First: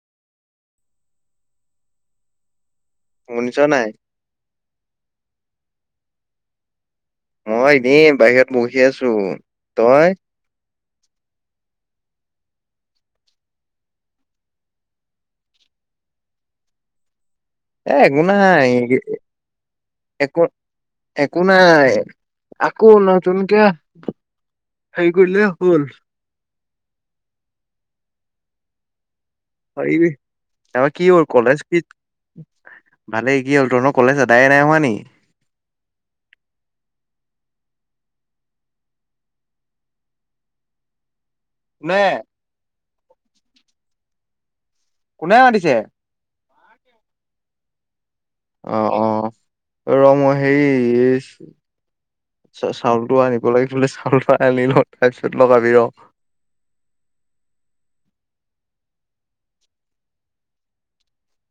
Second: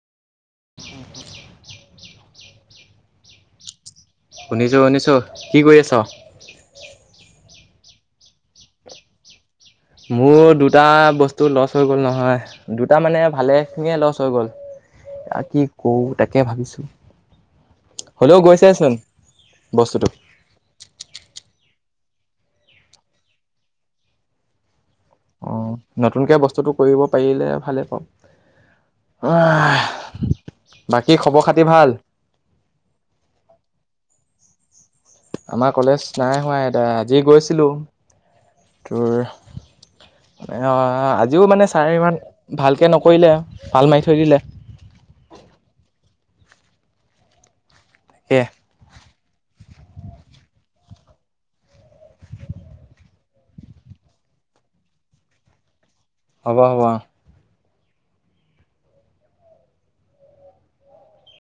[unintelligible] উনচ নাই শুনিছো শুনিছো কি কৰি আছ মই এনেই বাহিৰত বহি আছো তই মোৰ দু দুটা বস্তু লচ হৈ গ'ল নহয় দুটা মানে ভালে খিনিয়ে লচ হৈ গ'ল কি কো তাকে ভাবিছো এ একো নাই বস্তুটো। একো একো নাই আকৌ নতুন কিয় হেৰি কৰিলে অ' হ'ল নতুনকে বস্তুতটো কৰিব পাৰিলে ভালেই পওঁ হয় এ কি হ খবৰ কলেজ খাতি কি ভাল? ভালে কি হ'ল ত ন কলেজ আদায় নাই হোৱা নি আমাৰ কলেজ নাই হোৱা এতিয়া আজি গৈছিলো তোৰ যিও মানে ছাৰ নে ইমান ভালকৈ নকৰিলে ভাল মাৰি থৈ দিলে কোনে মাতিছে সেয়ে অ অ ৰ মই হে চাউলতটো আনিব লাগি ফ চাউলটো আনি ল তাৰপিছত লগাবি ৰ হব হব